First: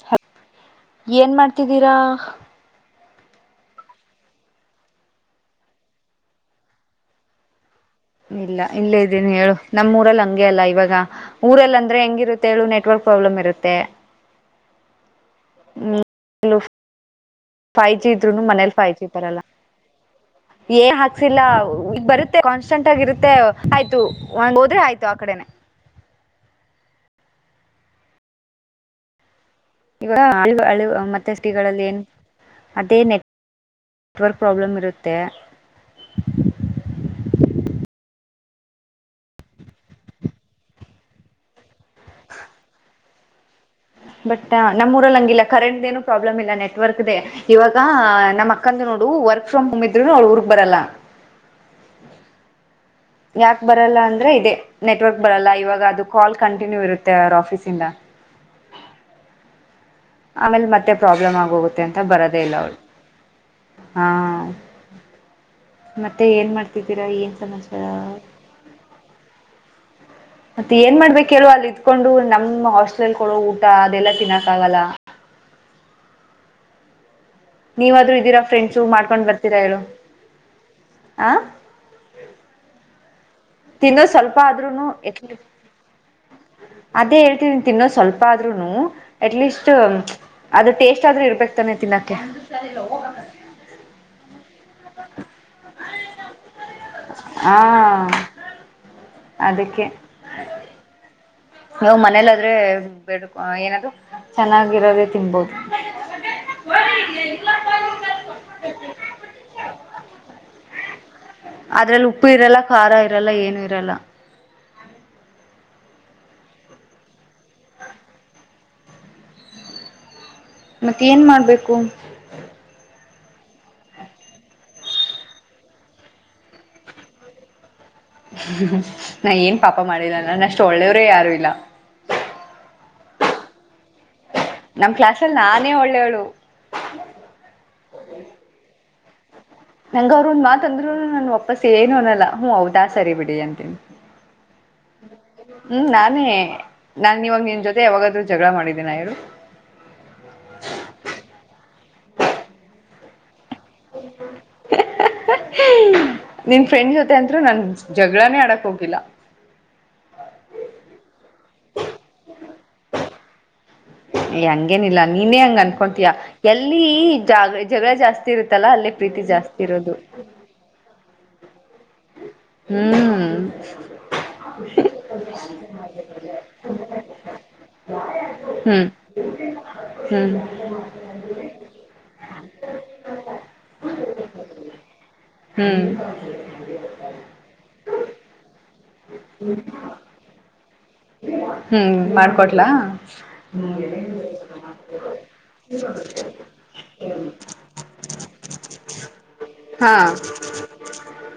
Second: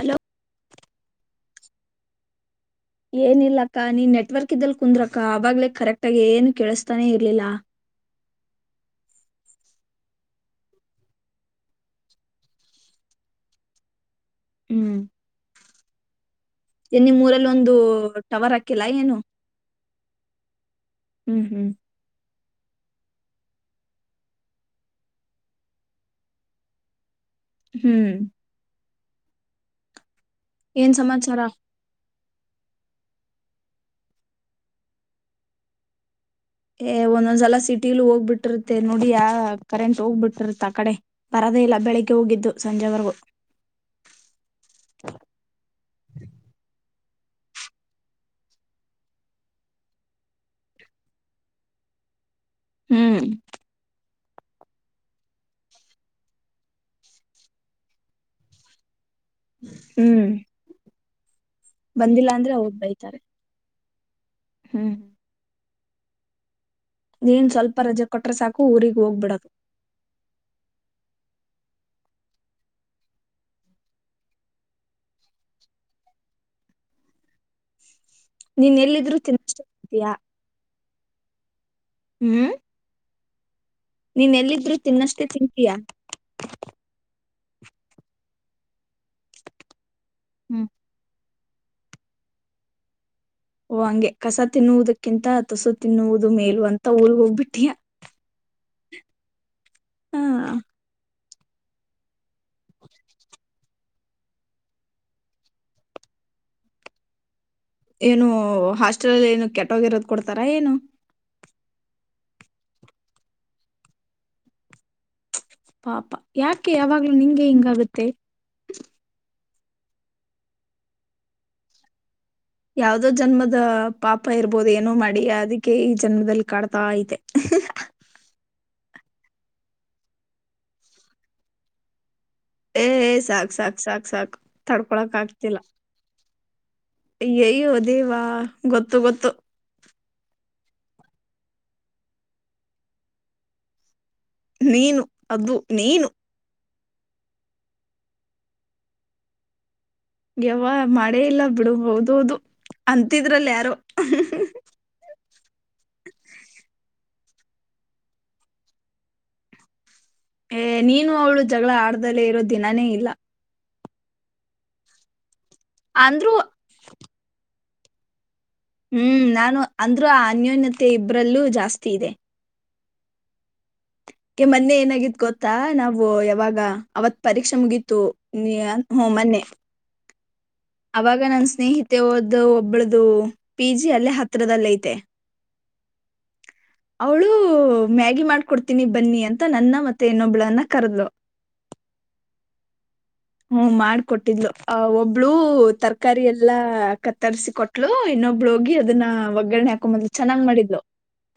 Hello ಹಾಲು, ಏನ್, ಮಾಡ್ತಿದ್ದೀರಾ? [inaudible] ಏನಿಲ್ಲಕ್ಕ ನೀ ನೆಟ್ವರ್ಕ್ ಇದ್ದಲ್ಲಿ ಕುಂದ್ರಕ್ಕ ಆವಾಗ್ಲೇ ಕರೆಕ್ಟಾಗಿ ಏನು ಕೇಳಿಸ್ತಾನೆ! ಇರ್ಲಿಲ್ಲ? [inaudible] ಇಲ್ಲ ಇಲ್ಲೇ ಇದ್ದೀನಿ ಹೇಳು ನಮ್ಮ್ ಊರಲ್ಲಿ ಹಂಗೆ ಅಲ್ಲ! ಇವಾಗ ಊರಲ್ಲ, ಅಂದ್ರೆ ಹೆಂಗಿರುತ್ತೆ ಹೇಳು ನೆಟ್ವರ್ಕ್ ಪ್ರಾಬ್ಲಮ್ ಇರುತ್ತೆ? [inaudible] ಹ್ಮ್... [inaudible] ಹ್ಮ.. [unintelligible] ಏನು ನಿಮ್ಮೂರಲ್ಲಿ... [inaudible] ಫೈವ್, ಜಿ ಇದ್ರುನು ಟವರ್ ಮನೇಲಿ! ಹಾಕಿಲ್ಲ ಫೈವ್ ಜಿ ಬರಲ್ಲ ಏನ್ ಹಾಕ್ಸಿಲ್ಲ ಹ್ಮ್ ಹ್ಮ್ ಬರುತ್ತ. [inaudible] ಕಾನ್ಸ್ಟೆಂಟ್ ಆಗಿರುತ್ತೆ! ಆಯ್ತು ಒಂದು ಹೋದ್ರೆ ಆಯ್ತು ಆ ಕಡೆನೆ? [inaudible] ಹ್ಮ್.... [inaudible] ಇವಾಗ, ಹಾಳು, ಹಾಳ್ಳು, ಏನ್ ಮತ್ತೆ ಸಮಾಚಾರ ಶ್ರೀಗಳಲ್ಲಿ ಏನ್... [unintelligible] ಅದೇ, ನೆಟ್ ನೆಟ್ವರ್ಕ್ ಪ್ರಾಬ್ಲಮ್ ಇರುತ್ತೆ? [inaudible] ಏ ಒಂದೊಂದ್ಸಲ, ಸಿಟಿಲು ಹೋಗ್ಬಿಟ್ಟಿರುತ್ತೆ? ನೋಡಿ ಯ ಕರೆಂಟ್ ಹೋಗ್ಬಿಟ್ಟಿರುತ್ತ! ಆ ಕಡೆ ಬರದೇ, ಇಲ್ಲ ಬೆಳಿಗ್ಗೆ ಹೋಗಿದ್ದು, ಸಂಜೆವರೆಗೂ? [inaudible] ಬಟ್ ನಮ್ಮೂರಲ್ಲಿ, ಹಂಗಿಲ್ಲ ಕರೆಂಟ್ ಏನು ಪ್ರಾಬ್ಲಮ್ ಇಲ್ಲ ನೆಟ್ವರ್ಕ್? [inaudible] ಅದೇ, ಇವಾಗ, ನಮ್ಮ್ ಅಕ್ಕಂದು, ನೋಡು ವರ್ಕ್ ಫ್ರಮ್ ಹೋಮ್! ಇದ್ರು ಅವ ಊರಿಗೆ ಬರಲ್ಲ? [inaudible] ಹ್ಮ್ ಯಾಕು, ಬರಲ್ಲ ಅಂದ್ರಿ.... [inaudible] ಅದೇ, ನೆಟ್ವರ್ಕ್ ಬರಲ್ಲ ಇವಾಗ! ಅದು ಕಾಲ್ ಕಂಟಿನ್ಯೂ, ಇರುತ್ತೆ ಅವ್ರ ಆಫೀಸ್, ಇಂದ. [inaudible] [unintelligible] [inaudible] ಆಮೇಲೆ ಮತ್ತೆ? [inaudible] ಪ್ರಾಬ್ಲಮ್, ಅ.. [inaudible] ಹೋಗುತ್ತೆ ಅಂತ ಬಂದಿಲ್ಲ ಬರೋದೇ ಅಂದ್ರೆ ಇಲ್ಲ ಅವ್ರು ಅವಳು.. ಬೈತಾರೆ [inaudible] ಹಾ... [inaudible] ಹ್ಮ್.... [inaudible] ಮತ್ತೆ, ಏನ್ ಮಾಡ್ತ. [inaudible] ನೀನ್, ಸ್ವಲ್ಪ ರಜೆ ಕೊಟ್ರೆ! ಸಾಕು ಊರಿಗೆ ಹೋಗ್ಬಿಡದು! [inaudible] ಮತ್ತೆ ಏನ್ ಮಾಡಬೇಕು, ಹೇಳು ಅಲ್ಲಿ ಇಧಿಕೊಂಡು, ನಮ್ಮ್ ಹಾಸ್ಟೆಲ್ಲ್ ಕೊಡೋ ಊಟ ಅದೆಲ್ಲ ತಿನ್ನಕ್ ಆಗಲ್ಲ! [inaudible] ನೀವು, ಆದ್ರೂ. [inaudible] ಇದೀರಾ, ನೀನ್ ಫ್ರೆಂಡ್ಸು ಎಲ್ಲಿದ್ರು ಮಾಡ್ಕೊಂಡ್ ಬರ್ತೀರಾ ತಿನ್ನಷ್ಟೇ ಹೇಳು? ತಿಂತೀಯಾ [inaudible] ಆ... [inaudible] ಹ್ಮ್... [inaudible] ತಿನ್ನೋ ನೀನ್ ಸ್ವಲ್ಪ! ಎಲ್ಲಿದ್ರು ಆಧಾರನೂ, ತಿನ್ನಷ್ಟೇ ಎಟ್ಲಿ. [inaudible] ತಿಂತೀಯಾ ಅದೇ, ಹೇಳ್ತಿದಿನೀ, ತಿನ್ನೋ, ಸ್ವಲ್ಪ ಆದ್ರುನು ಅಟ್ಲೀಸ್ಟ್? [inaudible] ಹ್ಮ್ ಅದ ಟೇಸ್ಟ್ ಆದ್ರೂ ಇರ್ಬೇಕು ತಾನೆ ತಿನ್ನಕೆ ಓ ಹಂಗೆ ಕಸ ತಿನ್ನುವುದಕ್ಕಿಂತ ತುಸು ತಿನ್ನುವುದು ಮೇಲ ಅಂತ ಊರ್ಗ್ ಹಾ ಹೋಗ್ಬಿಟ್ಟಯ ಅದಕ್ಕೆ ನವು ಮನೇಲಾದ್ರೆ ಬೇಡ್ ಏನಾದ್ ಚೆನ್ನಾಗಿರೋದೆೇ ತಿನ್ಬೋದು ಏನು ಹಾಸ್ಟೆಲ್ ಅಲ್ಲಿ ಏನು ಕೆಟ್ಟೋಗಿರೋದು ಕೊಡ್ತಾರ ಏನು ಅದ್ರಲ್ಲಿ ಉಪ್ಪು ಇರಲ್ಲ ಖಾರ ಇರಲ್ಲ ಏನು ಇರಲ್ಲ ಪಾಪಾ ಯಾಕೆ ಯಾವಾಗ್ಲೂ ನಿಂಗೆ ಹಿಂಗಾಗುತ್ತೆ ಮತ್ತೆ ಏನ್ ಮಾಡ್ಬೇಕು ಯಾವ್ದೋ ಜನ್ಮದ ಪಾಪ ಇರ್ಬೋದು ಏನೋ ಮಾಡಿ ಅದಕ್ಕೆ ಈ ಜನ್ಮದಲ್ಲಿ ಕಾಡ್ತಾ ಐತೆ ್ಮ ನಾ ಏನ್ ಪಾಪ ಮಾಡಿಲ್ಲಲ್ಲ ನಾನ ಅಷ್ಟು ಒಳ್ಳೆಯವ್ರೇ ಯಾರು ಇಲ್ಲ ಏ ಸಾಕ್ ಸಾಕ್ ಸಾಕ್ ಸಾಕ್ ನಮ್ ತಡ್ಕೊಳಕ್ ಕ್ಲಾಾಸ ಅಲ್ಲಿ ಆಗ್ತಿಲ್ಲ ನಾನೇ ಒಳ್ಳೇಳು ಹ ಅಯ್ಯಯ್ಯೋ ಅದೇವಾ ಗೊತ್ತು ಗೊತ್ತು ನಂಗ ಅವರು ಒಂದ ಮಾತ ಅಂದ್ರು ನನ್ ವಾಪಸ್ಸ ಏನು ಅನಲ್ಲ ಹೌದಾ ಸರಿ ಬಿಡಿ ಅಂತೀನಿ ನೀನು ಅದದು ಹ್ಮ್ ನೀನು ನಾನೇ ನಾನ್ ನಿವಾಗ ನಿನ್ ಜೊತೆ ಯಾವಾಗಾದ್ರು ಜಗಳ ಮಾಡಿದ್ದೀನ ಇವರು ಯಾವ ಮಾಡೇ ಇಲ್ಲ ಬಿಡು ಹೌದೌದು ಅಂತಿದ್ರಲ್ಲಿ ಯ [unintelligible] ಮ ಅಂದ್ರ ನನ್ ಜಗಳಾನೇ ಆಡಕ್ ಹೋಗಿಲ್ಲ ಏ ನೀನು ಅವಳು ಜಗಳ ಆಡ್ದಲ್ಲೇ ಇರೋ ದಿನಾನೇ ಇಲ್ಲ ಹಂಗೇನಿಲ್ಲ ನೀ ಇನ್ನೇ ಹಂಗ ಅನ್ಕೊತಯಾ ಅಂದ್ರು ಎಲ್ಲಿ ಜಾಗೃತಿ ಜಗಳ ಜಸ್ತಿ ಹ್ಮ್ ನಾನು ಅಂದ್ರು ಆ ಅನ್ಯೋನ್ಯತೆ ಒಬ್ರಲ್ಲೂ ಜಾಸ್ತಿ ಇದೆ ಹ್ಮ್ ಕೆ ಮೊನ್ನೆ ಏನಾಗತ್ ಗೊತ್ತಾ ನಾವು ಯಾವಾಗ ಅವತ್ ಪರೀಕ್ಷೆ ಮುಗೀ ತ [unintelligible] ನೀ ಹ್ಮ್ ಹ್ಮ ಮೊನ್ನೆ ಹ್ಮ್ ಅವಾಗ ನನ್ ಸ್ನೇಹಿತ ಮದು ಒಬಳ್ದು ಪಿ ಜಿ ಅಲ್ಲೇ ಹತ್ರದಲ್ಲ ಐತೆ ಹ್ಮ್ ಅವಳು ಮ್ಯಾಗಿ ಮಾಡ್ಕೊಡ್ತೀನಿ ಬನ್ನಿ ಅಂತ ನನ್ನ ಮತ್ತೆ ಇನ್ನೊಬ್ಳನ್ನ ಕರದ್ಲು ಹ್ಮ್ ಮಾಡ್ಕೊಟ್ಲಾ ಹ್ಮ್ ಮಾಡ್ಕೊಟ್ಟಿದ್ಲು. ಆ ಒಬ್ಬಳು [unintelligible] ತರಕಾರಿ ಎಲ್ಲಾ ಕತ್ತರಿಸಿ ಕೊಟ್ಲು ಇನ್ನೊಬ್ಳ ಹೋಗಿ ಅದನ್ನ ಓಗರಣ ಹಾ ಹಾಕೊಂಡ್ ಬಂದಿದ್ಲು ಚೆನ್ನಾಗಿ ಮಾಡಿದ್ಲು.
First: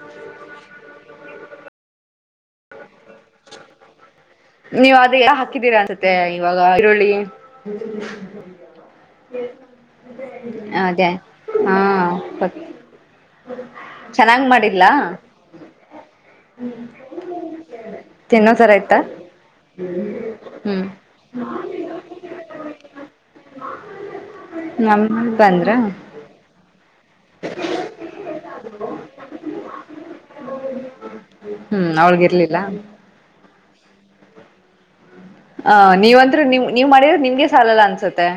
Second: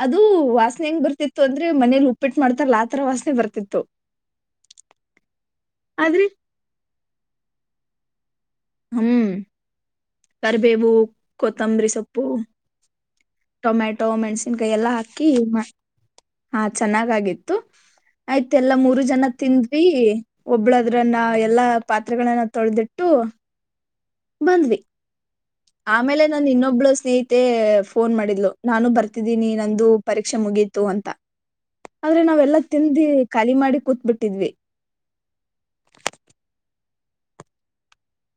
ಅದು ವಾಸನೆ ಹೆಂಗ್ ಬರ್ತಿತ್ತು ಅಂದ್ರೆ ಮನೇಲಿ ಉಪ್ಪಿಟ್ಟು ಮಾಡ್ತಾರಲ್ಲ ಆ ತರ ವಾಸನೆ ಬರ್ತಿತ್ತು. ನೀವ್ ಅದ ಎಲೋ ಹಾಕಿದ್ದೀರಾ ಅನ್ಸುತ್ತೆ ಆದ್ರೆ ಇವಾಗ ಈರುಳ್ಳಿ ಹ್ಮ್ ಕರಿಬೇವು, ಅದೇ ಹಾ ಕೊತ್ತಂಬರಿ ಸೊಪ್ಪು ಟೊಮೆಟೊ ಚೆನ್ನಾಗ್ ಮೆಣಸಿನಕಾಯಿ ಎಲ್ಲ ಮಾಡಿದ್ಲಾ ಹಾಕಿ ಹಾ ಚೆನ್ನಾಗಾಗಿತ್ತು. ತಿನ್ನೋ ಆಯ್ತ್ ತರ ಎಲ್ಲಾ ಇತ್ತಾ ಮೂರು ಜನ ತಿಂದ್ವಿ ಹ್ಮ್ ಒಬ್ಬಳದ್ರನ್ನ ಎಲ್ಲಾ. ಪಾತ್ರೆಗಳನ್ನ ತೊಳೆದಿಟ್ಟು ನಮ್ಮ [unintelligible] ಆ ಮೇಲೆ ನನ್ ಇನ್ನೊಬ್ಳ ಸ್ನೇಹಿತೆ ಫೋನ್ ಮಾಡಿದ್ಲು. ನಾನು ಬರ್ತಿದ್ದೀನಿ ನಂದು ಪರೀಕ್ಷೆ ಮುಗೀತು ಅಂತ. ಹ್ಮ್ ಆದ್ರೆ ಅವಳ್ಗಿರ್ಲಿಲ್ಲ ನಾವೆಲ್ಲಾ ತಿಂಡಿ ಖಾಲಿ ಮಾಡಿ ಕೂತ್ಬಿಟ್ಟ [inaudible] ಹ ನೀವಂದ್ರೆ ನಿಮ್ ನೀವ್ ಮಾಡಿರೋದು ನಿಮ್ಗೆ ಸಾಲಲ್ಲ ಅನ್ಸುತ್ತೆ.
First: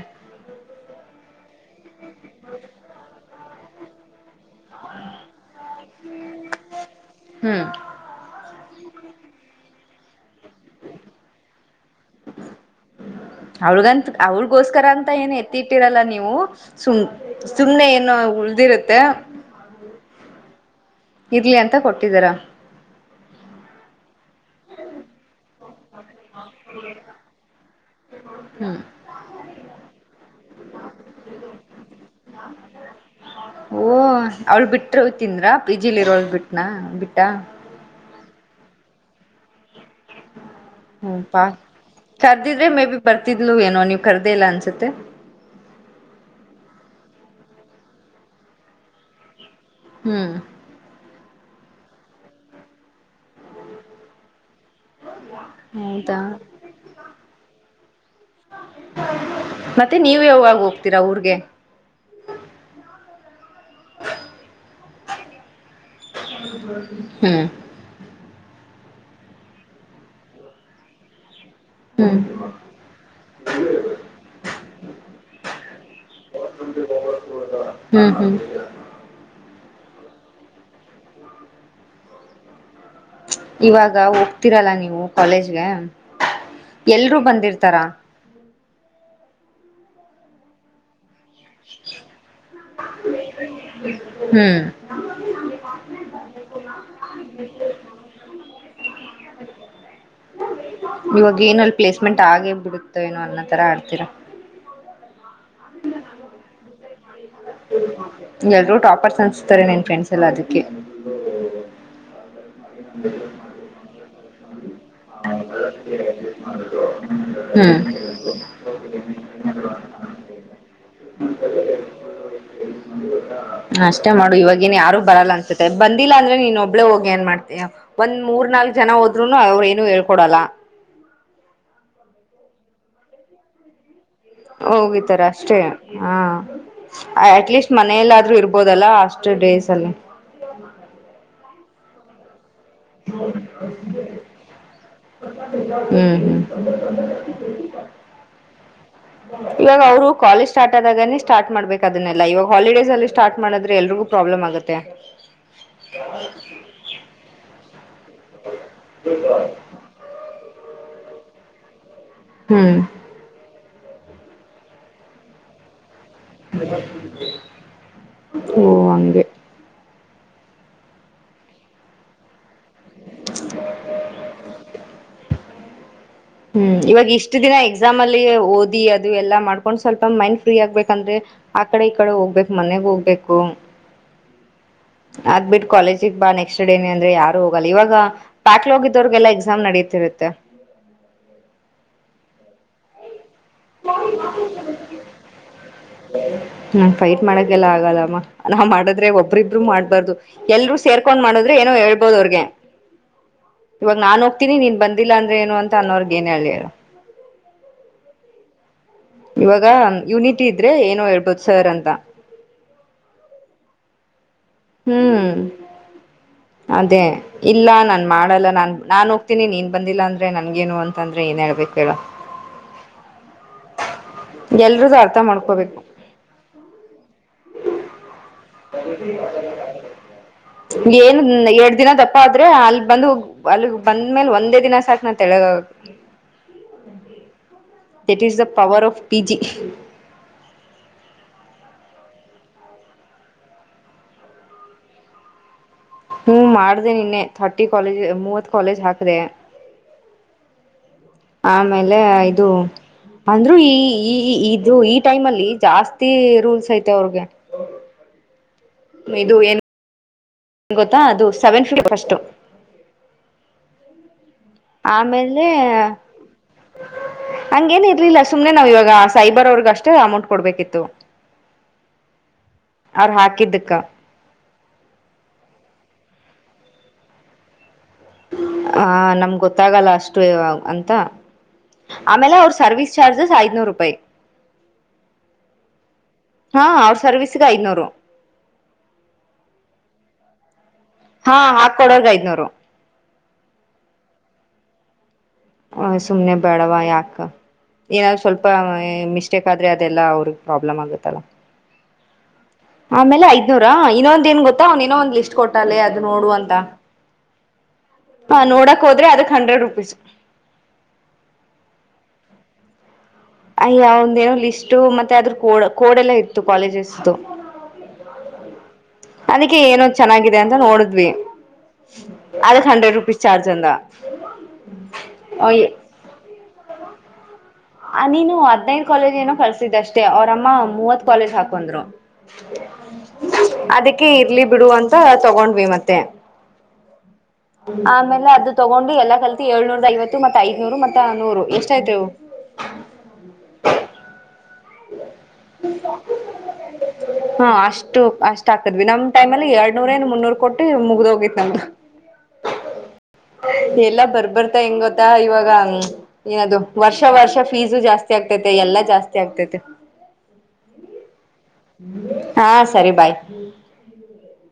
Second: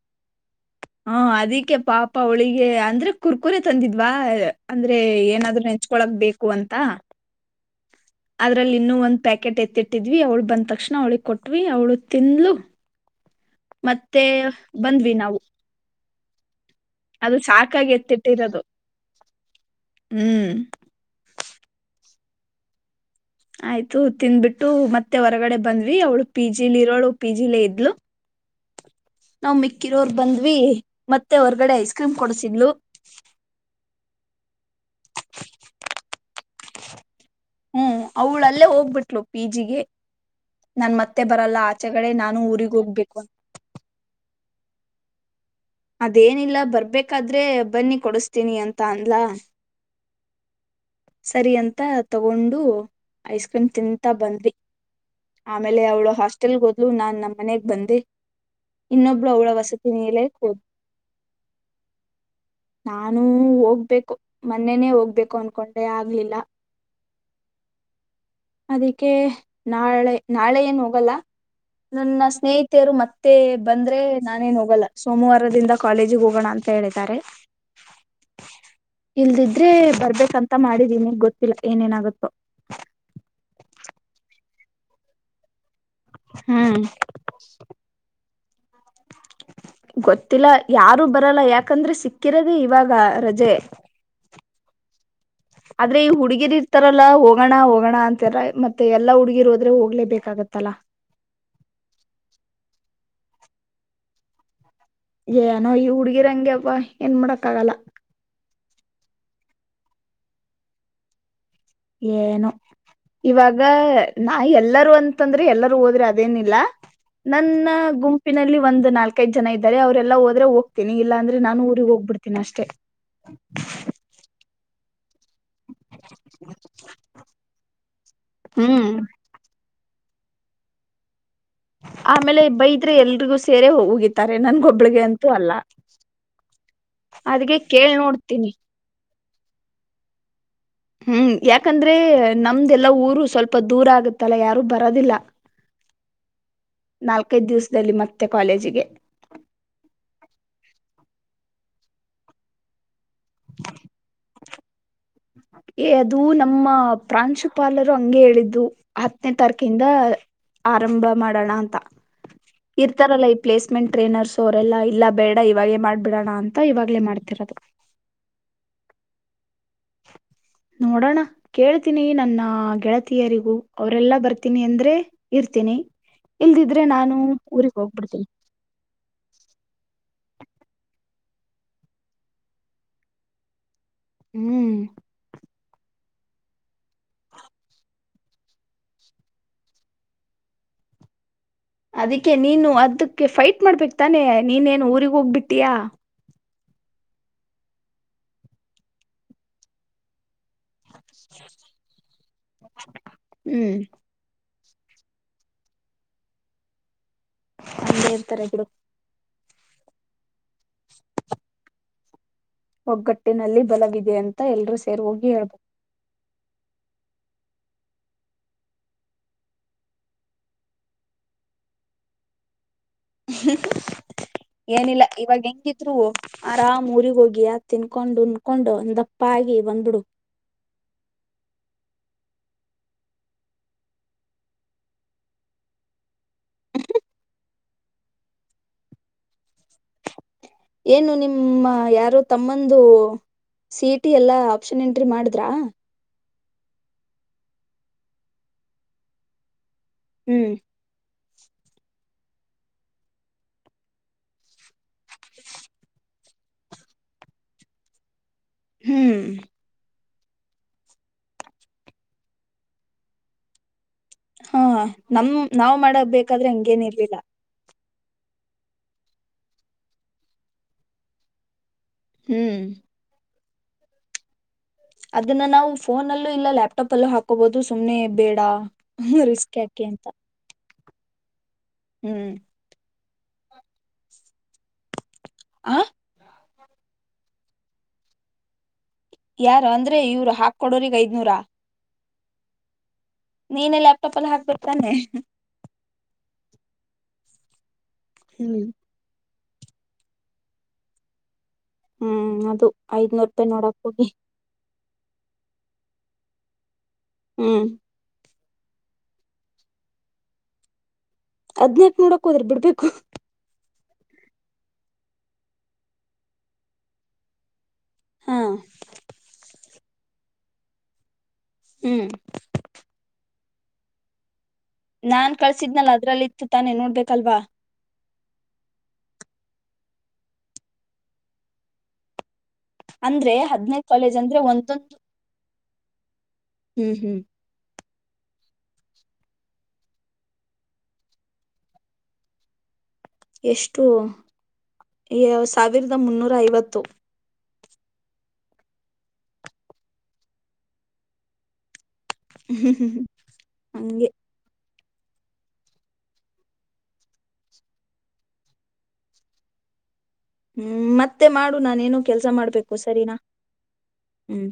ಹಾ ಅದಿಕ್ಕೆ ಪಾಪ ಅವಳಿಗೆ ಅಂದ್ರೆ ಕುರ್ಕುರೆ ತಂದಿದ್ವಾ ಅಂದ್ರೆ ಏನಾದರೂ ನೆಚ್ಕೊಳಕೆ ಬೇಕು ಅಂತ. ಹ್ಮ್ [unintelligible] ಅದ್ರಲ್ಲಿ ಇನ್ನೂ ಒಂದ್ ಪ್ಯಾಕೆಟ್ ಎತ್ತಿಟ್ಟಿದ್ವಿ ಅವ್ಳ ಬಂದ ತಕ್ಷಣ ಅವ್ಳಿಗೆ ಕೊಟ್ವಿ ಅವಳು ತಿಂದ್ಲು ಅವಳಗಂತ ಮತ್ತೆ ಅವಳಗೋಸ್ಕರ ಅಂತ ಬಂದ್ವಿ ಏನ್ ನಾವು ಎತ್ತಿ ಇಟ್ಟಿರಲ್ಲ ನೀವು ಹ [unintelligible] ಸುಮ್ ಅದು ಸುಮ್ನೆ ಸಾಕಾಗಿ ಏನೂ ಎತ್ತಿಟ್ಟಿರೋದು ಉಳ್ದಿರುತ್ತೆ. ಹ್ಮ್ ಇರ್ಲಿ ಅಂತ ಕೊಟ್ಟಿದಾರ. ಆಯ್ತು ತಿಂದ್ಬಿಟ್ಟು ಮತ್ತೆ ಹೊರಗಡೆ ಬಂದ್ವಿ ಅವಳು ಪಿ ಜಿ ಲಿ ಇರೋಳ ಪಿ ಜಿ ಲೆ ಇದ್ಲು ಹ್ಮ್ ನಾವ್ ಮಿಕ್ಕಿರೋರ್ ಬಂದ್ವಿ ಮತ್ತೆ ಹೊರಗಡೆ ಐಸ್ ಕ್ರೀಮ್ ಕೊಡಸಿದ್ಲು. ಓ [unintelligible] ಅವಳ ಬಿಟ್ಟರು ತಿಂದ್ರ ಪಿ ಜಿ ಇರೋಳ್ ಬಿಟ್ಟ ಆ ಬಿಟ್ಟಾ. ಹ್ಮ್ ಅವಳಲ್ಲೇ ಹೋಗ್ಬಿಟ್ಲು ಪಿ ಜಿ ಗೆ ಬಾ ನಾನು ಕರ್ದಿದ್ರೆ ಊರಿಗ್ ಮೇ ಬಿ ಹೋಗ್ಬೇಕು ಬರ್ತಿದ್ಲು ಏನೋ ನೀವ್ ಕರೆದೆ ಇಲ್ಲ ಅಂತ ಸತೆ ಅದೇನಿಲ್ಲ ಬರ್ಬೇಕಾದ್ರೆ ಬನ್ನಿ ಕೊಡಸ್ತೀನಿ ಅಂತ ಅನ್ಲ ಹ್ಮ್ ಸರಿ ಅಂತ ತಗೊಂಡು ಐಸ್ ಕ್ರೀಮ್ ತಿಂತಾ ಬಂದಿ ಆಮೇಲೆ ಅವಳ ಹೌದಾ ಹಾಸ್ಟೆಲ್ಗೆ ಹೋದ್ಲು ನಾನ್ ನಮ್ಮನೆಗ್ ಬಂದೆ ಇನ್ನೊಬ್ಳ ಅವಳ ಮತ್ತೆ ನೀವ್ ವಸತಿಿನಲೆ ಯಾವಾಗ ಹೋದ್ ಹೋಗ್ತೀರಾ ಊರ್ಗೆ ನಾನು ಹೋಗ್ಬೇಕು ಮೊನ್ನೆನೇ ಹೋಗ್ಬೇಕು ಅನ್ಕೊಂಡೆ ಆಗ್ಲಿಲ್ಲ ಹ್ಮ್ ಅದಕ್ಕೆ ನಾಳೆ ನಾಳೆ ಏನು ಹೋಗಲ್ಲ ಹ್ಮ್ ನನ್ನ ಸ್ನೇಹಿತಿಯರು ಮತ್ತೆ ಬಂದ್ರೆ ನಾನೇನ್ ಹೋಗಲ್ಲ ಸೋಮವಾರದಿಂದ ಕಾಲೇಜಿಗೆ ಹೋಗೋಣ ಅಂತ ಹೇಳಿದ್ದಾರೆ ಹ್ಮ್ ಹ್ಮ್ ಇಲ್ದಿದ್ರೆ ಬರ್ಬೇಕಂತ ಮಾಡಿದೀ ನಿಗ್ ಗೊತ್ತಿಲ್ಲ ಏನೇನಾಗುತ್ತೋ ಇವಾಗ ಹೋಗ್ತಿೀರಲ್ಲ ನೀವು ಕಾಲೇಜ್ಗೆ ಹ್ಮ್ ಎಲ್ರು ಬಂದಿರ್ತಾರ ಗೊತ್ತಿಲ್ಲ ಯಾರು ಬರಲ್ಲ ಯಾಕಂದ್ರೆ ಸಿಕ್ಕಿರದೇ ಇವಾಗ ರಜೆ ಹ್ಮ್ ಆದ್ರೆ ಈ ಹುಡ್ಗಿರಿ ಇರ್ತಾರಲ್ಲ ಹೋಗಣ ಹೋಗೋಣ ಅಂತರ ಮತ್ತೆ ಎಲ್ಲಾ ಹುಡ್ಗಿರು ಹೋದ್ರೆ ಹೋಗ್ಲೇಬೇಕಾಗತ್ತಲ್ಲ ಏನುೋ ಅನ್ನೋ ಥರ ಆಡ್ತೀರ ಏನೋ ಈ ಹುಡ್ಗಿರಂಗೆ ವಾಾಯ್ ಏನು ಮಾಡೋಕ್ಕಾಗಲ್ಲ ಎಲ್ರೂ ಟಾಪರ್ಸ್ ಅನ್ಿಸತಾರೆ ನನ್ ಫ್ರೆಂಡ್ಸ್ ಎಲ್ಲ ಅದಕ್ಕೆ ಏನುೋ ಇವಾಗ ನಾ ಎಲ್ಲರೂ ಅಂತಂದ್ರೆ ಎಲ್ಲರೂ ಹೋದ್ರೆ ಅದೇನಿಲ್ಲ ನನ್ನ ಹ್ಮ್ ಗುಂಪಿನಲ್ಲಿ ಒಂದ್ ನಾಲ್ಕೈದ್ ಜನ ಇದ್ದಾರೆ ಅವ್ರೆಲ್ಲಾ ಹೋದ್ರೆ ಹೋಗ್ತೀನಿ ಇಲ್ಲಾ ಅಂದ್ರೆ ನಾನು ಊಗ್ ಹೋಗ್ಬಿಡ್ತೀನಿ ಅಷ್ಟೆ ಅಷ್ಟೇ ಮಾಡು ಇವಾಗೇನ್ ಯಾರು ಬರಲ್ಲ ಅನ್ಸುತ್ತೆ ಬಂದಿಲ್ಲ ಅಂದ್ರೆ ನೀನ್ ಒಬ್ಬಳೇ ಹೋಗ ಏನ್ ಮಾಡ್ತ ಒಂದ್ ಮೂರ್ ನಾಲ್ಕ ಜನ ಹದ್ರುೂ ಅವರು ಹೇಳ್ಕೊಡಲ್ಲ ಆಮೇಲೆಬ್ಬೈ ಇದ್ರೆ ಎಲ್ರಿಗೂ ಸೇರೆ ಹ ಹೋಗಿತ್ತು ಹೋಗಿತಾರೆ ಅಷ್ಟೇ ಹ ಅದ್ಕೆ ಅಟ್ಲೀಸ್ಟ್ ಕೇಳ್ ಮನೆಯಲ್ಲಾದ್ರೂ ನೋಡ್ತೀನಿ ಇರ್ಬೋದಲ್ಲಾ ಅಷ್ಟ ಡೇಸ್ ಅಲ್ಲೇ ಹ್ಮ್ ಯಾಕಂದ್ರೆ ನಮ್ದೆಲ್ಲಾ ಊರು ಸ್ವಲ್ಪ ದೂರ ಆಗತ್ತಲ್ಲ ಯಾರು ಬರೋದಿಲ್ಲ ಹ್ಮ್ ಹ್ಮ್ ನಾಲ್ಕೈದ್ ದಿವಸದಲ್ಲಿ ಮತ್ತೆ ಕಾಲೇಜಿಗೆ ಇವಾಗ ಅವರು ಕಾಲೇಜ್ ಸ್ಟಾರ್ಟ್ ಆದಾಗನೇ ಸ್ಟಾರ್ಟ್ ಮಾಡ್ಬೇಕು ಅದನ್ನಲ್ಲ ಇವಾಗ ಹಾಲಿಡೇಸ್ಲ್ಲಿ ಸ್ಟಾರ್ಟ್ ಮಾಡಿದ್ರೆ ಎಲ್ರಿಗೂ ಪ್ರಾಬ್ಲಮ್ ಆಗುತ್ತೆ ಅದು ನಮ್ಮ ಪ್ರಾಂಶುಪಾಲರು ಹಂಗೆ ಹೇಳಿದ್ದು ಹತ್ತನೇ ತಾರೀಕಿಂದ ಆರಂಭ ಮಾಡೋಣ ಅಂತ ಹ್ಮ್ ಇರ್ತಾರಲ್ಲ ಈ ಪ್ಲೇಸ್ ್ಮೆಂಟ್ ಟ್ರೈನರ್ಸ್ ಅವರೆಲ್ಲ ಬೇಡ ಇವಾಗೇ ಮಾಡ್ ಓ ಹಂಗೆ ನೋಡೋಣ ಕೇಳ್ತೀನಿ ನನ್ನ ಆ ಗೆಳತಿಯರಿಗೂ ಅವರೆಲ್ಲಾ ಬರ್ತೀನಿ ಅಂದ್ರೆ ಇರ್ತೀನಿ ಹ್ಮ್ ಇಲ್ದಿದ್ರೆ ಇವಾಗ ನಾನು ಇಷ್ಟು ದಿನ ಊರಿಗ್ ಎಕ್ಸಾಮ್ ಅಲ್ಲಿ ಹೋಗ್ಬಿಡ್ತೀನಿ ಓದಿ ಅದು ಎಲ್ಲಾ ಮಾಡ್ಕೊಂಡ್ ಸ್ವಲ್ಪ ಸ್ ಮೈಂಡ್ ಫ್ರೀ ಆಗ್ಬೇಕಂದ್ರೆ ಆ ಕಡೆ ಈ ಕಡೆ ಹೋಗ್ಬೇಕಕ್ ಮನೆಗ್ ಹೋಗ್ಬೇಕು ಹ್ಮ್ ಆಗ್ಬಿಟ್ಟು ಕಾಲೇಜ್ ಕ್ ಬಾ ನೆಕ್ಸ್ಟ್ ಡೇನ ಅಂದ್ರೆ ಯಾರು ಹೋಗಲ್ಲ ಇವಾಗ ಪ್ಯಾಕ್ಲ್ ಹೋಗಿದವರ್ಗೆಲ್ಲಾ ಎಕ್ಸಾಮ್ ನಡೀತಿರುತ್ತೆ ಅದಕ್ಕೆ ನೀನು ಅ್ದ ೆ ಫೈಟ್ ಮಾಡ್ಬೇಕು ತಾನೆ ನೀನ್ೇನ್ ಊಗ್ ಹೋಗ್ಬಿಟ್ಟಿಯಾ ಹ್ಮ ಫೈಟ್ ಮಾಡಕಲ್ಲ ಆಗಲ್ಲಮ್ಮ ನಾ ಮಾಡದ್ರೆ ಒಬ್ರಿಬ್ರು ಮಾಡ್ಬಾರ್ದು ಎಲ್ರೂ ಸೇರ್ಕೊಂಡ್ ಮಾಡುದ್ರೆ ಏನೋ ಹೇಳ್ಬೋದು ಅವ್ರಿಗೆ ಹಂಗೆ ಇವಾಗ ನಾನು ಇಿನಿ ನೀನ್ ಬಂದಿಲ್ಲ ಅಂದ್ರೆ ಏನು ಅಂತ ಅನ್ನೋರ್ಗ ಏನ್ ಹೇಳಿರು ಅಲ್ಲಂತಾರೆ ಬಿಡು ಇವಾಗ ಯುನಿತ್ ಟ್ಟ ಇದ್ರೆ ಏನು ಹೇಳ್ಬೋದು ಸರ್ ಅಂತ ಒಗ್ಗಟ್ಟಿನಲ್ಲಿ ಬಲವಿದೆ ಅಂತ ಎಲ್ರೂ ಸೇರಿ ಹೋಗಿ ಹ್ಮ್ ಹೇಳ್ಬೇಕು ಅದೇ ಇಲ್ಲ ನಾನ್ ಮಾಡಲ್ಲ ನಾನ್ ನಾನನ್ ಹೋಗ್ತೀನಿ ನೀನ್ ಬಂದಿಲ್ಲ ಅಂದ್ರೆ ನನ್ಗೇನು ಅಂತಂದ್ರೆ ಏನ್ ಹೇಳ್ಬೇಕ ಹೇಳ ಏನಿಲ್ಲ ಅರ್ಥ ಇವಾಗ ಮಾಡ್ಕೋಬೇಕು ಹೆಂಗಿದ್ರು ಆರಾಮ್ ಊರಿಗ್ ಹೋಗಿ ತಿನ್ಕೊಂಡು ಹಾಕೊಂಡು ಒಂದ ದಪ್ಪ ಆಗಿ ಬಂದ್ಬಿಡು ಏನು ಎರಡ್ ದಿನ ದಪ್ಪ ಆದ್ರೆ ಅಲ್ಲಿ ಬಂದು ಅಲ್ಲಿಗ್ ಬಂದ್ಮೇಲ್ ಒಂದೇ ದಿನ ಸಾಕ ನಾ ತಳಗ that is the power of P G ಏನು ನಿಮ್ಮ ಯಾರೋ ತಮ್ಮಂದು ಸಿಟಿ ಎಲ್ಲ ಆಪ್ಷನ್ ಎಂಟ್ರಿ ಮಾಡಿದ್ರಾ ಹ್ಮ ಮಾಡ್ದ ನಿನ್ನೆ ಥರ್ಟಿ ಕಾಲೇಜ್ ಮೂವತ್ ಕಾಲೇಜ್ ಹಾಕ್ದೆ ಹ್ಮ್ ಆಮೇಲೆ ಇದು ಅಂದ್ರು ಈ ಈ ಇದು ಈ ಟೈಮ್ ಅಲ್ಲಿ ಜಾಸ್ತಿ ರೂಲ್ಸ್ ಐತೆ ಅವ್ರಿಗೆ ಹ್ಮ್ ಇದು ಏನು ಗೊತ್ತಾ ಅದು ಸೆವೆನ್ ಫಿಫ್ಟಿ ಫಸ್ಟು ಹಾ ನಮ್ ಆಮೇಲೆ ನಾವ್ ಮಾಡ ಬಾದ್ರೆ ಹಂಗೇನ್ಿರ್ಲಿಲ್ಲ ಹಂಗೇನ್ ಇರ್ಲಿಲ್ಲ ಸುಮ್ನೆ ನಾವ್ ಇವಾಗ ಸೈಬರ್ ಅವ್ರಗ್ ಅಷ್ಟೇ ಅಮೌಂಟ್ ಕೊಡ್ಬೇಕಿತ್ತು ಹ್ಮ್ ಅವರು ಹಾಕಿದ್ದ ಕ್ಕ ಅದನ್ನ ನಾವು ಫೋನ್ ಅಲ್ಲೂ ಇಲ್ಲ ಲ್ಯಾಪ್ಟಾಪ್ ಅಲ್ಲೂ ಹಾಕೋಬಹುದು ಸುಮ್ನೆ ಬೇಡ ಹ ನಮ್ಗ್ ರಿಸ್ಕ್ ಯಾಕೆ ಗೊತ್ತಾಗಲ್ಲ ಅಂತ ಅಷ್ಟು ಅಂತ ಹ್ಮ್ ಆಮೇಲೆ ಅವ್ರ ಸರ್ವಿಸ್ ಚಾರ್ಜಸ್ ಐನೂರು ರೂಪಾಯಿ ಆ ಹಾ ಅವ್ರ ಸರ್ವೀಸಗೆ ಐನೂರು ಯಾರ ಅಂದ್ರೆ ಇವರು ಹಾಕೊಡೋ್ರಗ ಐದ್ನೂರಾ ೂರು ನೀನೇ ಲ್ಯಾಪ್ಟಾಪ್ ಅಲ್ಲಿ ಹಾಕ್ಬಿರ್ತಾನೆ ಹ ಸುಮನೆ ಬಳವಾ ಆಕ್ಕ ಏನಾದ್ರು ಸ್ವಲ್ಪ ಹ್ಮ್ ಮಿ ಕ್ ಆದ್ರೆ ಅದೆಲ್ಲ ಅವ್ರಿಗೆ ಪ್ರಾಬ್ಲಮ್ ಆಗುತ್ತಲ್ಲ ಹ್ಮ್ ಮದ ಆಮೇಲೆ ಐದ್ನೂರ ಇನ್ನೊಂದ ಏನ್ ಗೊತ್ತ ಅವ್ನ್ ಇನೋ ಒಂದ್ ಲಿಸ್ಟ್ ಕೊಟ್ಟಾಲೆ ಅ ನೋಡುವಂತ ಹ್ಮ್ ಹಾ ನೋಡಕ್ ಹೋದ್ರೆ ಅದಕ್ ಹಂಡ್ರೆಡ್ ರುಪೀಸ್ ಹದ್ಿನೆಂಟು ನೋಡಕ್ ಹೋದ್ರಿ ಬಿಡ್ಬೇಕು ಅಯ್ಯ ಒಂದ ಏನೋ ಲಿಸ್ಟು ಮತ್ತೆ ಅದ್ರ ಕೋಡ್ ಕೋಡೆ ಎಲ್ಲ ಇತ್ತು ಕಾಲೇಜಸ್್ದು ಹಾ ಅದಕ್ಕೆ ಏನು ಚೆನ್ನಾಗಿದೆ ಅಂತ ನೋಡಿದ್ವಿ ಹ್ಮ್ ಅದಕ್ಕೆ ಹಂಡ್ರೆಡ್ ರುಪೀಸ್ ಚಾರ್ಜ ಚಿಂದ ನಾನ್ ಕಳ್ಸಿದ್ನಲ್ಲ ಅದ್ರಲ್ಲಿ ಇತ್ತು ತಾನೇ ನೋಡ್ಬೇಕು ಕಲ್ವಾ ನೀನು ಹದ್ನೈದು್ ಕಾಲೇಜ್ ಏನೋ ಕಳ್ಸಿದ್ದ ಅಷ್ಟೇ ಅವರಮ್ಮ ಮೂವತ್ ಕಾಲೇಜ್ ಹಾಕಂದ್ರು ಅಂದ್ರೆ ಹದ್ನೈದ್ ಅದಕ್ಕೆ ಕಾಲೇಜ್ ಅಂದ್ರೆ ಇರ್ಲಿ ಬಿಡು ಒಂದೊಂದು ಅಂತ ತಗೊಂಡ್ವಿ ಮತ್ತೆ ಹ್ಮ್ ಹ್ಮ್ ಆಮೇಲೆ ಅದು ತಗೊಂಡು ಎಲ್ಲಾ ಕಲ್ತಿ ಏಳ್ನೂರದ ಐವತ್ತು ಮತ್ತತ್ ಐದನೂರು ಮತ್ತ ನೂರು ಎಷ್ಟ ಆಯ್ತವು ಎಷ್ಟು ಸಾವಿರದ ಮುನ್ನೂರ ಐವತ್ತು ಹಾ ಅಷ್ಟು ಅಷ್ಟ್ ಆಕದ್ವಿ ನಮ ಟೈಮ್ ಅಲ್ಲಿ ಎರಡ್ನೂರ ಏ ಮುನ್ನೂರ್ ಕೊಟ್ಟಿ ಮುಗ್ದ ಹೋಗಿತ್ ನಮ್ದು ಎಲ್ಲ ಹಂಗೆ ಬರ್ಬರ್ತಾ ಹೆಂಗ ಇವಾಗ ಏನದು ವರ್ಷ ವರ್ಷ ಫೀಸು ಜಾಸ್ತಿ ಆಗ್ತೈತೆ ಎಲ್ಲಾ ಜಾಸ್ತಿ ಆಗ್ತೈತೆ ಹ್ಮ್ ಮತ್ತೆ ಮಾಡು ನಾನೇನ ಕೆಲ್ಸ ಹಾ ಮಾಡ್ಬೇಕು ಸರಿ ಬಾಯ್ ಸರಿನಾ ಹ್ಮ್